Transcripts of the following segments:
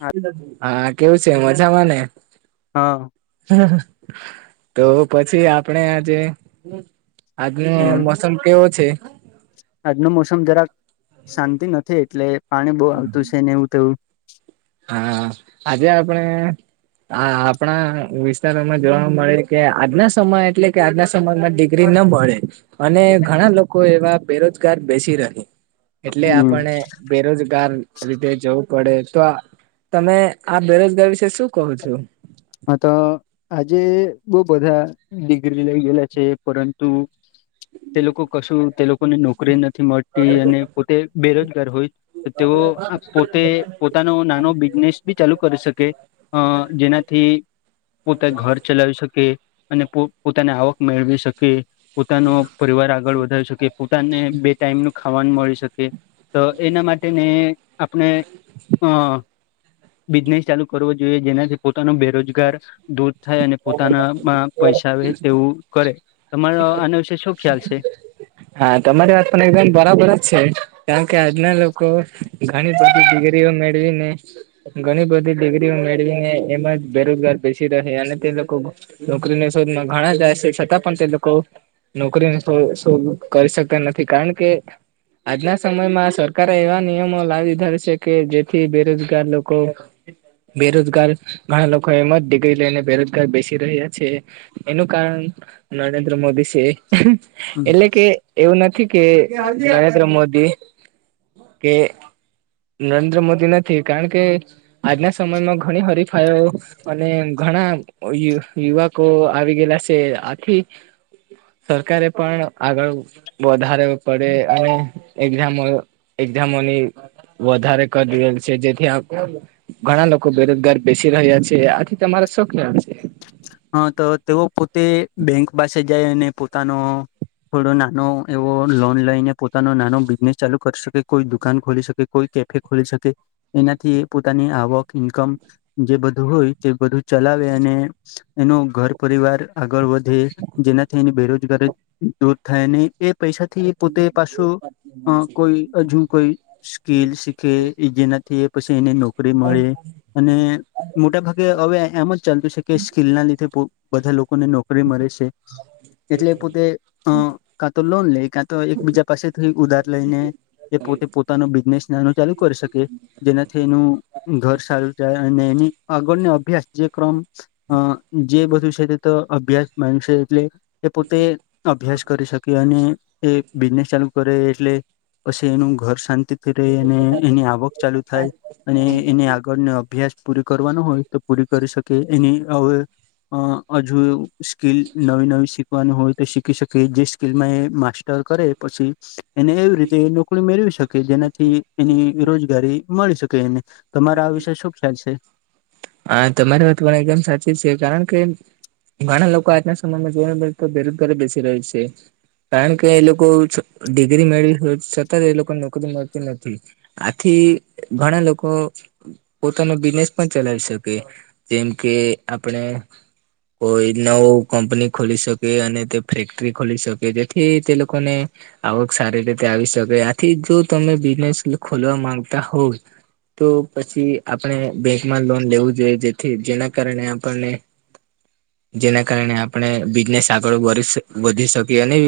હા હા કેવું છે મજામાં ને તો પછી આપડ આજે આજે મોસમ કેવું હ છે. આજનો મોસમ જરાક શાંતિ નથી એટલે પાણી બહુ આવતું છે ને એવું થવુ. હા આજે આપણે આ આપણા વિસ્તારોમાં જોવા મળે કે આજના સમય એટલે કે આજના સમયમાં ડિગ્રી ના મળે અને ઘણા લોકો લોકો એવા બેરોજગાર બેસી રહી એટલે આપણે બેરોજગાર રીતેે જવું પડે તો તમે આ બેરોજગારી વિશે શું કહો છો. હ તો આજે બઉ બધા ડિગ્રી લઈ ગયેલા છે, પરંતુ તે લોકો કશું તે લોકો કોને નોકરી નથી મળતી અને પોતે બેરોજગાર હોય તો તેઓ પોતે પોતાનો નાનો બિઝનેસ બી ચાલુ કરી શકે અ જેના થી પોતે ઘર ચલાવી શકે અને પો પોતાની આવક મેળવી શકે પોતાનો પરિવાર આગળ વધારી શકે પોતાને બે ટાઈમ ન ખાવાનું મળી શકે તો એના માટે આપણે અ બિઝનેસ ચાલુ કરવો જોઈએ જેનાથી પોતાનો બેરોજગાર દૂર થાય અને પોતાનામાં પૈસા આવે તેવું કરે તમારા આ શું ખ્યાલ છે. હા તમારી વાત પણ એકદમ બરાબર જ છે, કારણ કે આજના લોકો ઘણી બધી ડિગ્રીઓ મેળવી ને ઘણી બધી ડિગ્રીઓ મેળવીને એમાં જ બેરોજગાર બેેસીી રહે અને તે લોકો. નોકરીને શોધમાં ઘણા જાય છે છતાં પણ તે લોકો નોકરીને શોધ કરી શકતા નથી કારણ કે આજના સમયમાં સરકારે એવા નિયમો લાવી દીધા છે કે જેથી બેરોજગાર લોકો બેરોજગાર ઘણા લોકો એમ જ દિગરી લઈને બેરોજગાર બેસી રહ્યા છે. એનું કારણ નરેન્દ્ર મોદી છે. હમ એટલે કે એવું નથી કે નરેન્દ્ર મોદી કે નરેન્દ્ર મોદી નથી કારણ કે આજના સમયમાં ઘણી હરીફાઈ અને ઘણા યુવકો આવી ગયેલા છે, આથી સરકારે પણ આગળ વધારે પડે અને એક્ઝામ એક્ઝામોની વધારે કરી દેલ છે જેથી આ ઘણા લોકો બેરોજગાર બેસી રહ્યા છે આથી તમારા શોખ ક છે હા તો તેઓ પોતે બેંક પાસે જાય અને પોતાનો થોડો નાનો એવો લોન લઈને પોતાનો નાનો બિઝનેસ ચાલુ કરી શકે કોઈ દુકાન ખોલી શકે કોઈ કે ખોલી શકે એનાથી પોતાની આવક ઈન્કમ જે બધું હોય તે બધું ચલાવે અને એનો ઘર પરિવાર આગળ વધે જેનાથી એની બેરોજગારી દૂર થાયને એ પૈસા થી પોતે પાછું અ કોઈ હજુ કોઈ સ્કીલ શીખે જેના થ એ પછી એને નોકરી મળે અને મોટા ભાગે હવે એમ જ ચાલતું છે કે ખલના લીધે બધા લોકોને નોકરી મળે છે એટલે પોતે અ કાં તો લોન લઈ કા તો એકબીજા પાસેથીઈ ઉધાર લઈ ને એ પોતે પોતાનો બિઝનેસ નાનો ચાલુ કરી શકે જેનાથી એનું ઘર સારું જાય અને એની આગળનો અભ્યાસ જે ક્રમ અ જે બધું છે તે તો અભ્યાસ માનશે એટલે એ પોતે અભ્યાસ કરી શકે અને એ બિઝનેસ ચાલુ કરે એટલે હછ એનું ઘર શાંતિ અને એની આવક ચાલુ થાય અને એને આગળ અભ્યાસ પૂરો કરવાનો હોય પૂરી કરી શકે એની હવે હજુ સ્કીલ નવી નવી શનું હોય તો શીખી શકે જે સ્કીલમાં એ માસ્ટર કરે પછી એને એવી રીતે નોકરી મેળવી શકે જેનાથી એની રોજગારી મળી શકે એને તમારો આ વિષય શું ખ્યાલ છે હા તમારી વાત પણ એકદમ સાચી જ છે કારણ કે ઘણા લોકો આજના સમયમાં જોવા મળે તો બેરોજગારી બેસી રહે છે કારણ કે એ લોકો ડિગ્રી મેળવી છતાં એ લોકોને નોકરી મળતી નથી આથી ઘણા લોકો પોતાનો બિઝનેસ પણ ચલાવે છે તો કે જેમ કે આપણે કોઈ નવ કંપની ખોલી શકે અને તે ફેક્ટરી ખોલી શકે જેથી તે લોકોને આવક સારી રીતે આવી શકે આથી જો તમે બિઝનેસ ખોલવા માંગતા હોય તો પછી આપણે બેંકમાં લોન લેવું જોઈએ જેથી જેના કારણે આપણને જેના કારણે આપણે બિઝનેસ આગળ વરી વધી શકીએ અને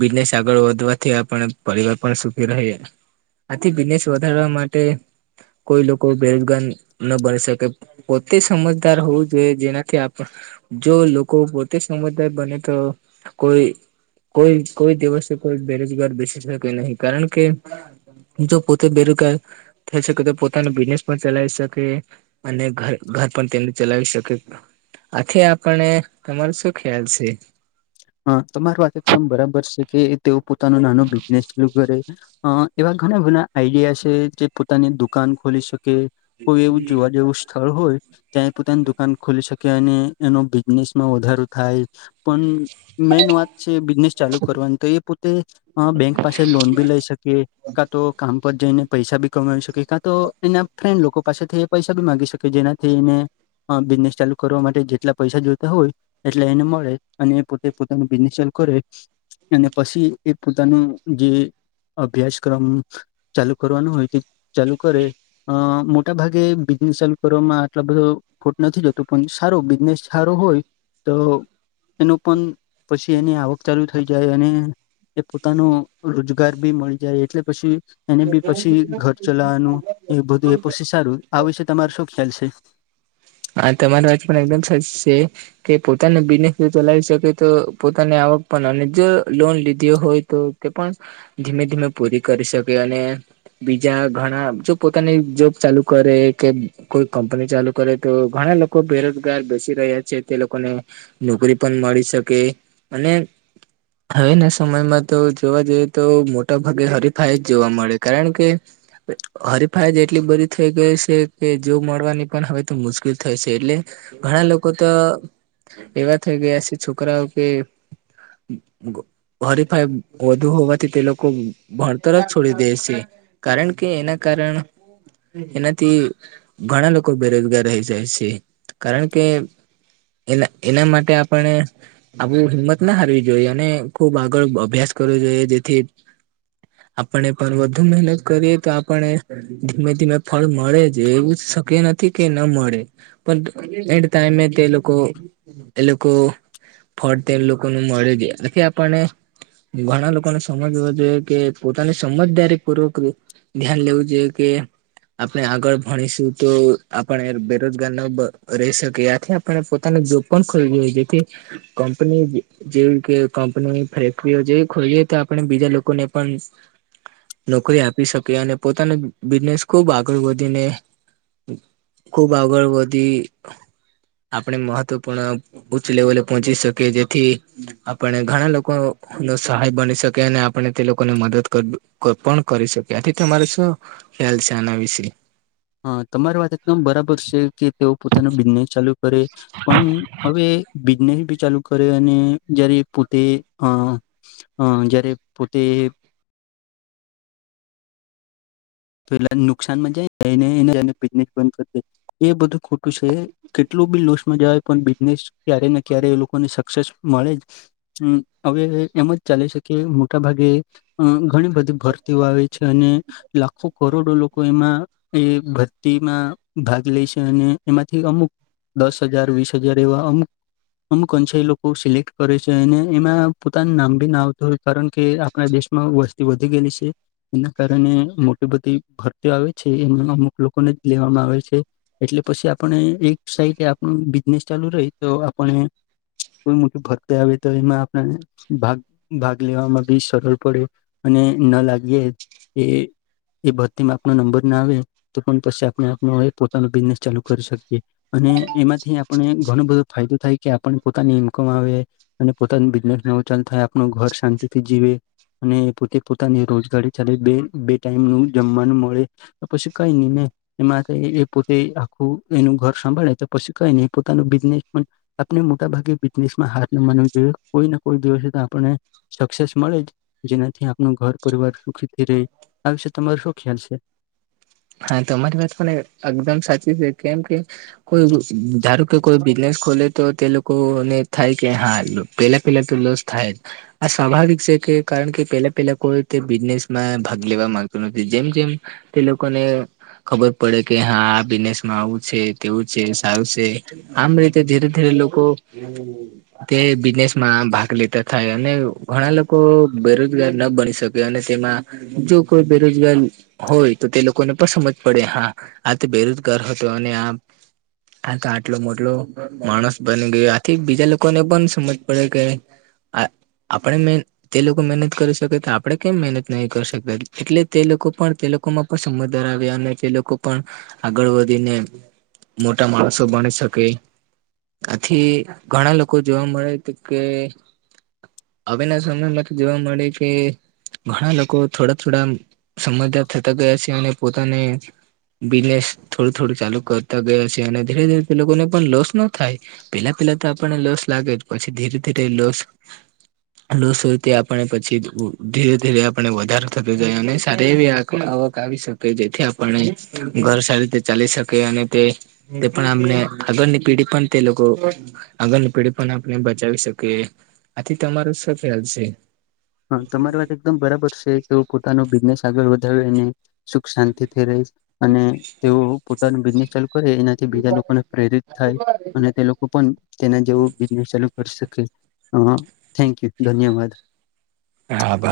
બિઝનેસ આગળ વધવાથી આપ પરિવાર પણ સુખી રહે આથી બિઝનેસ વધારવા માટે કોઈ લોકો બેરોજગાર ન બળશે કે પોતે સમજદાર હોવું જોઈએ, જેનાથી આપણે જો લોકો પોતે સમજદાર બને તો કોઈ કોઈ કોઈ દિવસે કોઈ બેરોજગાર બેસી શકે નહીં કારણ કે, જો પોતે બેરોજગાર થઈ શકે, તો પોતાનો બિઝનેસ પણ ચલાવી શકે. અને ઘર ધર પણ તેમને ચલાવી શકે. આથી આપણે તમારો શું ખ્યાલ છે. હા તમારી વાત એકદમ બરાબર છે, કે તેઓ પોતાનું નાનો બિઝનેસ ચાલુ કરે. અ એવા ઘણા ઘણા આઈડિયા છે, જે પોતાની દુકાન ખોલી શકે. કે કોઈ એવું જોવા જેવું સ્થળ હોય ત્યાં, પોતાની દુકાન ખોલી શકે અને એનો બિઝનેસમાં વધારો થાય પણ. મેન વાત છે, બિઝનેસ ચાલુ કરવાની તો એ પોતે અ બેંક પાસે લોન બી લઈ શકે કાતો, કામ પર જઈને પૈસા બી કમાવી શકે કાતો એના ફ્રેન્ડ લોકો પાસેથી પૈસા બી મા માંગી શકે જેનાથી એને. બિઝનેસ ચાલુ કરવા માટે જેટલા પૈસા જોતા હોય, એટલા એને મળે અને એ પોતાનું બિઝનેસ કરે અને પછી એક. પોતાનું જે અભ્યાસક્રમ. ચાલુ કરવાનું હોય તે ચાલુ કરે, અ મોટા ભાગે બિઝનેસ ચાલુ કરવામાં આટલો બધો ખોટ નથી જતો પણ સારો બિઝનેસ સારો હોય. તો, એનું પછી એની આવક ચાલુ થઈ જાય અને એ પોતાનો રોજ. ઘર બી મળી જાય એટલે પછી એને બી પછી ઘર ચલાવાનું, એ બધું એ પછી સારું આ વિશે તમારે શું ખ્યાલ છે, હા તમારી વાત પણ એકદમ સાચી છે, કે પોતાનો બિઝનેસ ચલાવી શકેતો પોતાની આવક પણ અનેજો લોન લીધો હોય તો, તે પણ ધીમે ધીમે પૂરી કરી શકે, અને બીજા ઘણા જો પોતાની જોબ ચાલુ કરે કે કોઈ કંપની ચાલુ કરે, તો ઘણા લોકો બેરોજગાર બેસી રહ્યા છે, તે લોકોને નોકરી પણ મળી શકે. અને, હવેના સમયમાં તો જોવા જઈએ તો મોટા ભાગે હરીફાઈ જ જોવા મળે કારણ કે, હરિફાઈજ એટલી બધી થઈ ગઈ છે, કે મજો મળવાની પણ હવે. તો મુશ્કેલ થાય છે, એટલે ઘણા લોકો તો. એવા થઇ ગયા છે, છોકરા ઓકે હરીફાઈ વધુ હોવાથી તે લોકો ભણતર જ છોડી દે છે, કારણ કે, એના કારણ એનાથી ઘણા લોકો બેરોજગાર. થઈ જાય છે, કારણ કે એ એના માટે આપણે આવું હિંમતના હારવી જોઈએ, અને ખુબ આગળ અભ્યાસ કરવો જોઈએ જેથી. આપણે પણ વધુ મહેનત કરીએ તો આપણે, ધીમે ધીમે ફળ મળે છે, એવું જ શક્ય નથી કે. ના મળે પણ એ ટાઈમે તે લોકો એ લોકો, ફળ તે લોકો ન મળે છે કે આપને, ઘણા લોકોને સમજવું જોઈએ કે પોતાની સમજદારી પૂવૅક. ધ્યાન લેવું જોઈએ, કે આપણે આગળ ભણીશું તો, પણ બેરોજગાર ન રહી શકે આથી આપણે પોતાનો જોબ પણ ખોલ જોઈએ જેથી. કંપની, જેવી કે કંપનીની ફેક્ટરીઓ જેવી ખોલીએ તો આપણે બીજા લોકોને પણ. નોકરી આપી શકે અને પોતાની બિઝનેસ ખુબ આગળ વધીને, ખુબ આગળ વધી, આપણે મહત્વપૂર્ણ ઉચ્ચ લેવલે પહોંચી શકીએ જેથી, આપણે ઘણા લોકોનો સહાય બની શકે અને આપણે તે લોકોને મદદ કરવી. કોઈપણ કરી શકે આથી તમારો શું ખ્યાલ છે, આના વિશે હા તમારી વાત એકદમ બરાબર છે કે તેઓ પોતાનું બિઝનેસ ચાલુ કરે પન હવે બિઝનેસ બી ચાલુ કરે અને જ્યારે પોતે અ અ જયારે પોતે પેલા નુકસાન માં [inaudible] બિઝનેસ બંધ કરી દે એ બધું ખોટું છે કેટલું બી લોસમાં જવાય પણ બિઝનેસ ક્યારે ને ક્યારે એ લોકોને સક્સેસ મળે જ હમ અવે એમ જ ચાલે શેકે મોટા ભાગે અ ઘણી બધી ભરતીઓ આવે છે અને ખ કરોડો લોકો એમાં એ ભરતીમાં ભાગ લે છે અને એમાંથી અમુક દસ હજાર વીસ હજાર એવા અમ અમુક [unintelligible] છે લોકો સિલેક્ટ કરે છે અને એમાં પોતાનું નામ બી ના આવતું હોય કારણ કે આપણા દેશમાં વસ્તી વધી ગયેલી છે એના કારણે એ બધી ભરતી આવે છે એમાં અમુક લોકોને જ લેવામાં આવે છે એટલે પછી આપણે એક સાઈડ આપણુ બિઝનેસ ચાલુ રહી તો આપણે કોઈ મોટી ભરતી આવે તો એમાં આપણને ભાગ ભાગ લેવામાં બી સરળ પડે અને ન લાગી એ એ ભરતીમાં આપનો નંબર ના આવે તો પણ પનો આપ પોતાનો બિઝનેસ ચાલુ કરી શકીએ અને એમાંથી આપણે ઘણો બધો ફાયદો થાય કે આપને પોતાની ઈન્કમ આવે અને પોતાની બિઝનેસ નેવો ચાલુ થાય આપણું ઘર શાંતિ થી જીવે અને પોતે પોતાની રોજગારી ચાલે બે બે ટાઈમ નુ જમવાનું મળે તો પછી કઈ નઈ ને એમાં કઈ એ પોતે આખું એનું ઘર સંભાળે તો પછી કઈને પોતાનું બિઝનેસ પન આપને મોટાભાગે બિઝનેસ માં હાર ન માનવી જોઈએ કોઈને કોઈ દિવસે તો આપને સક્સેસ મળે જ જેનાથી આપનુ ઘર પરિવાર સુખી થી રેય આ વિશે તમારો શું ખ્યાલ છે હા તમારી વાત પણ એકદમ સાચી છે કેમ કે કોઈ ધારો કે કોઈ બિઝનેસ ખોલે તો તે લોકો ને થાય કે હા પેલા પેલા તો લોસ થાય જ આ સ્વાભાવિક છે કે કારણ કે પેલા પેલા કોઈ તે બિઝનેસ માં ભાગ લેવા માંગતો નથી જેમ જેમ તે લોકોને ખબર પડે કે હા આ બિઝનેસમાં આવું છે તેવું છે સારું છે આમ રીતે ધીરે ધીરે લોકો તે બિઝનેસ માં ભાગ લેતા થાય અને ઘણા લોકો બેરોજગાર ન બની શકે અને તેમાં જો કોઈ બેરોજગાર હોય તો તે લોકોને પન સમજ પડે હા આ તો બેરોજગાર હતો અને આ આ તો આટલો મોટલો માણસ બની ગયો આથી બીજા લોકોને પન સમજ પડે કે આ આપણે મેન તે લોકો મહેનત કરી શકે તો આપણેે કેમ મહેનત નહી કરી શકતા એટલે તે લોકો પણ તે લોકોમાં પણ સમજદાર આવ્યા અને તે લોકો પણ આગળ વધીને મોટા માણસો બની શકે આથી ઘણા લોકો જોવા મળે કે કે [unintelligible] જોવા મળે કે ઘણા લોકો થોડા થોડા આમ સમજદાર થતા ગયા છે અને પોતાને બિઝનેસ થોડું થોડું ચાલુ કરતા ગયા છે અને ધીરે ધીરે તે લોકોને પણ લોસ ન થાય પેલા પેલા તો આપણને લોસ લાગે પછી ધીરે ધીરે લોસ લોસ હોય તે આપણે પછી ધીરે ધીરે આપણે વધારો થતો જાય અને સારી એવી આવક આવી શકે જેથી આપને ઘર સારી રીતે ચાલી શકે અને તે તે પણ આમને આગળની પેઢી પણ તે લોકો આગળની પેઢી પણ આપને બચાવી શકી આથી તમારો શુ ખ્યાલ છે હા તમારી વાત એકદમ બરાબર છે કે પોતાનું બિઝનેસ આગળ વધાવીને સુખ શાંતિથી રહી અને તેઓ પોતાનું બિઝનેસ ચાલુ કર એનાથી બીજા લોકોને પ્રેરિત થાય અને તે લોકો પણ તેના જેવો બિઝનેસ ચાલુ કરી શકે. હા થેન્ક યુ ધન્યવાદ હા આભાર.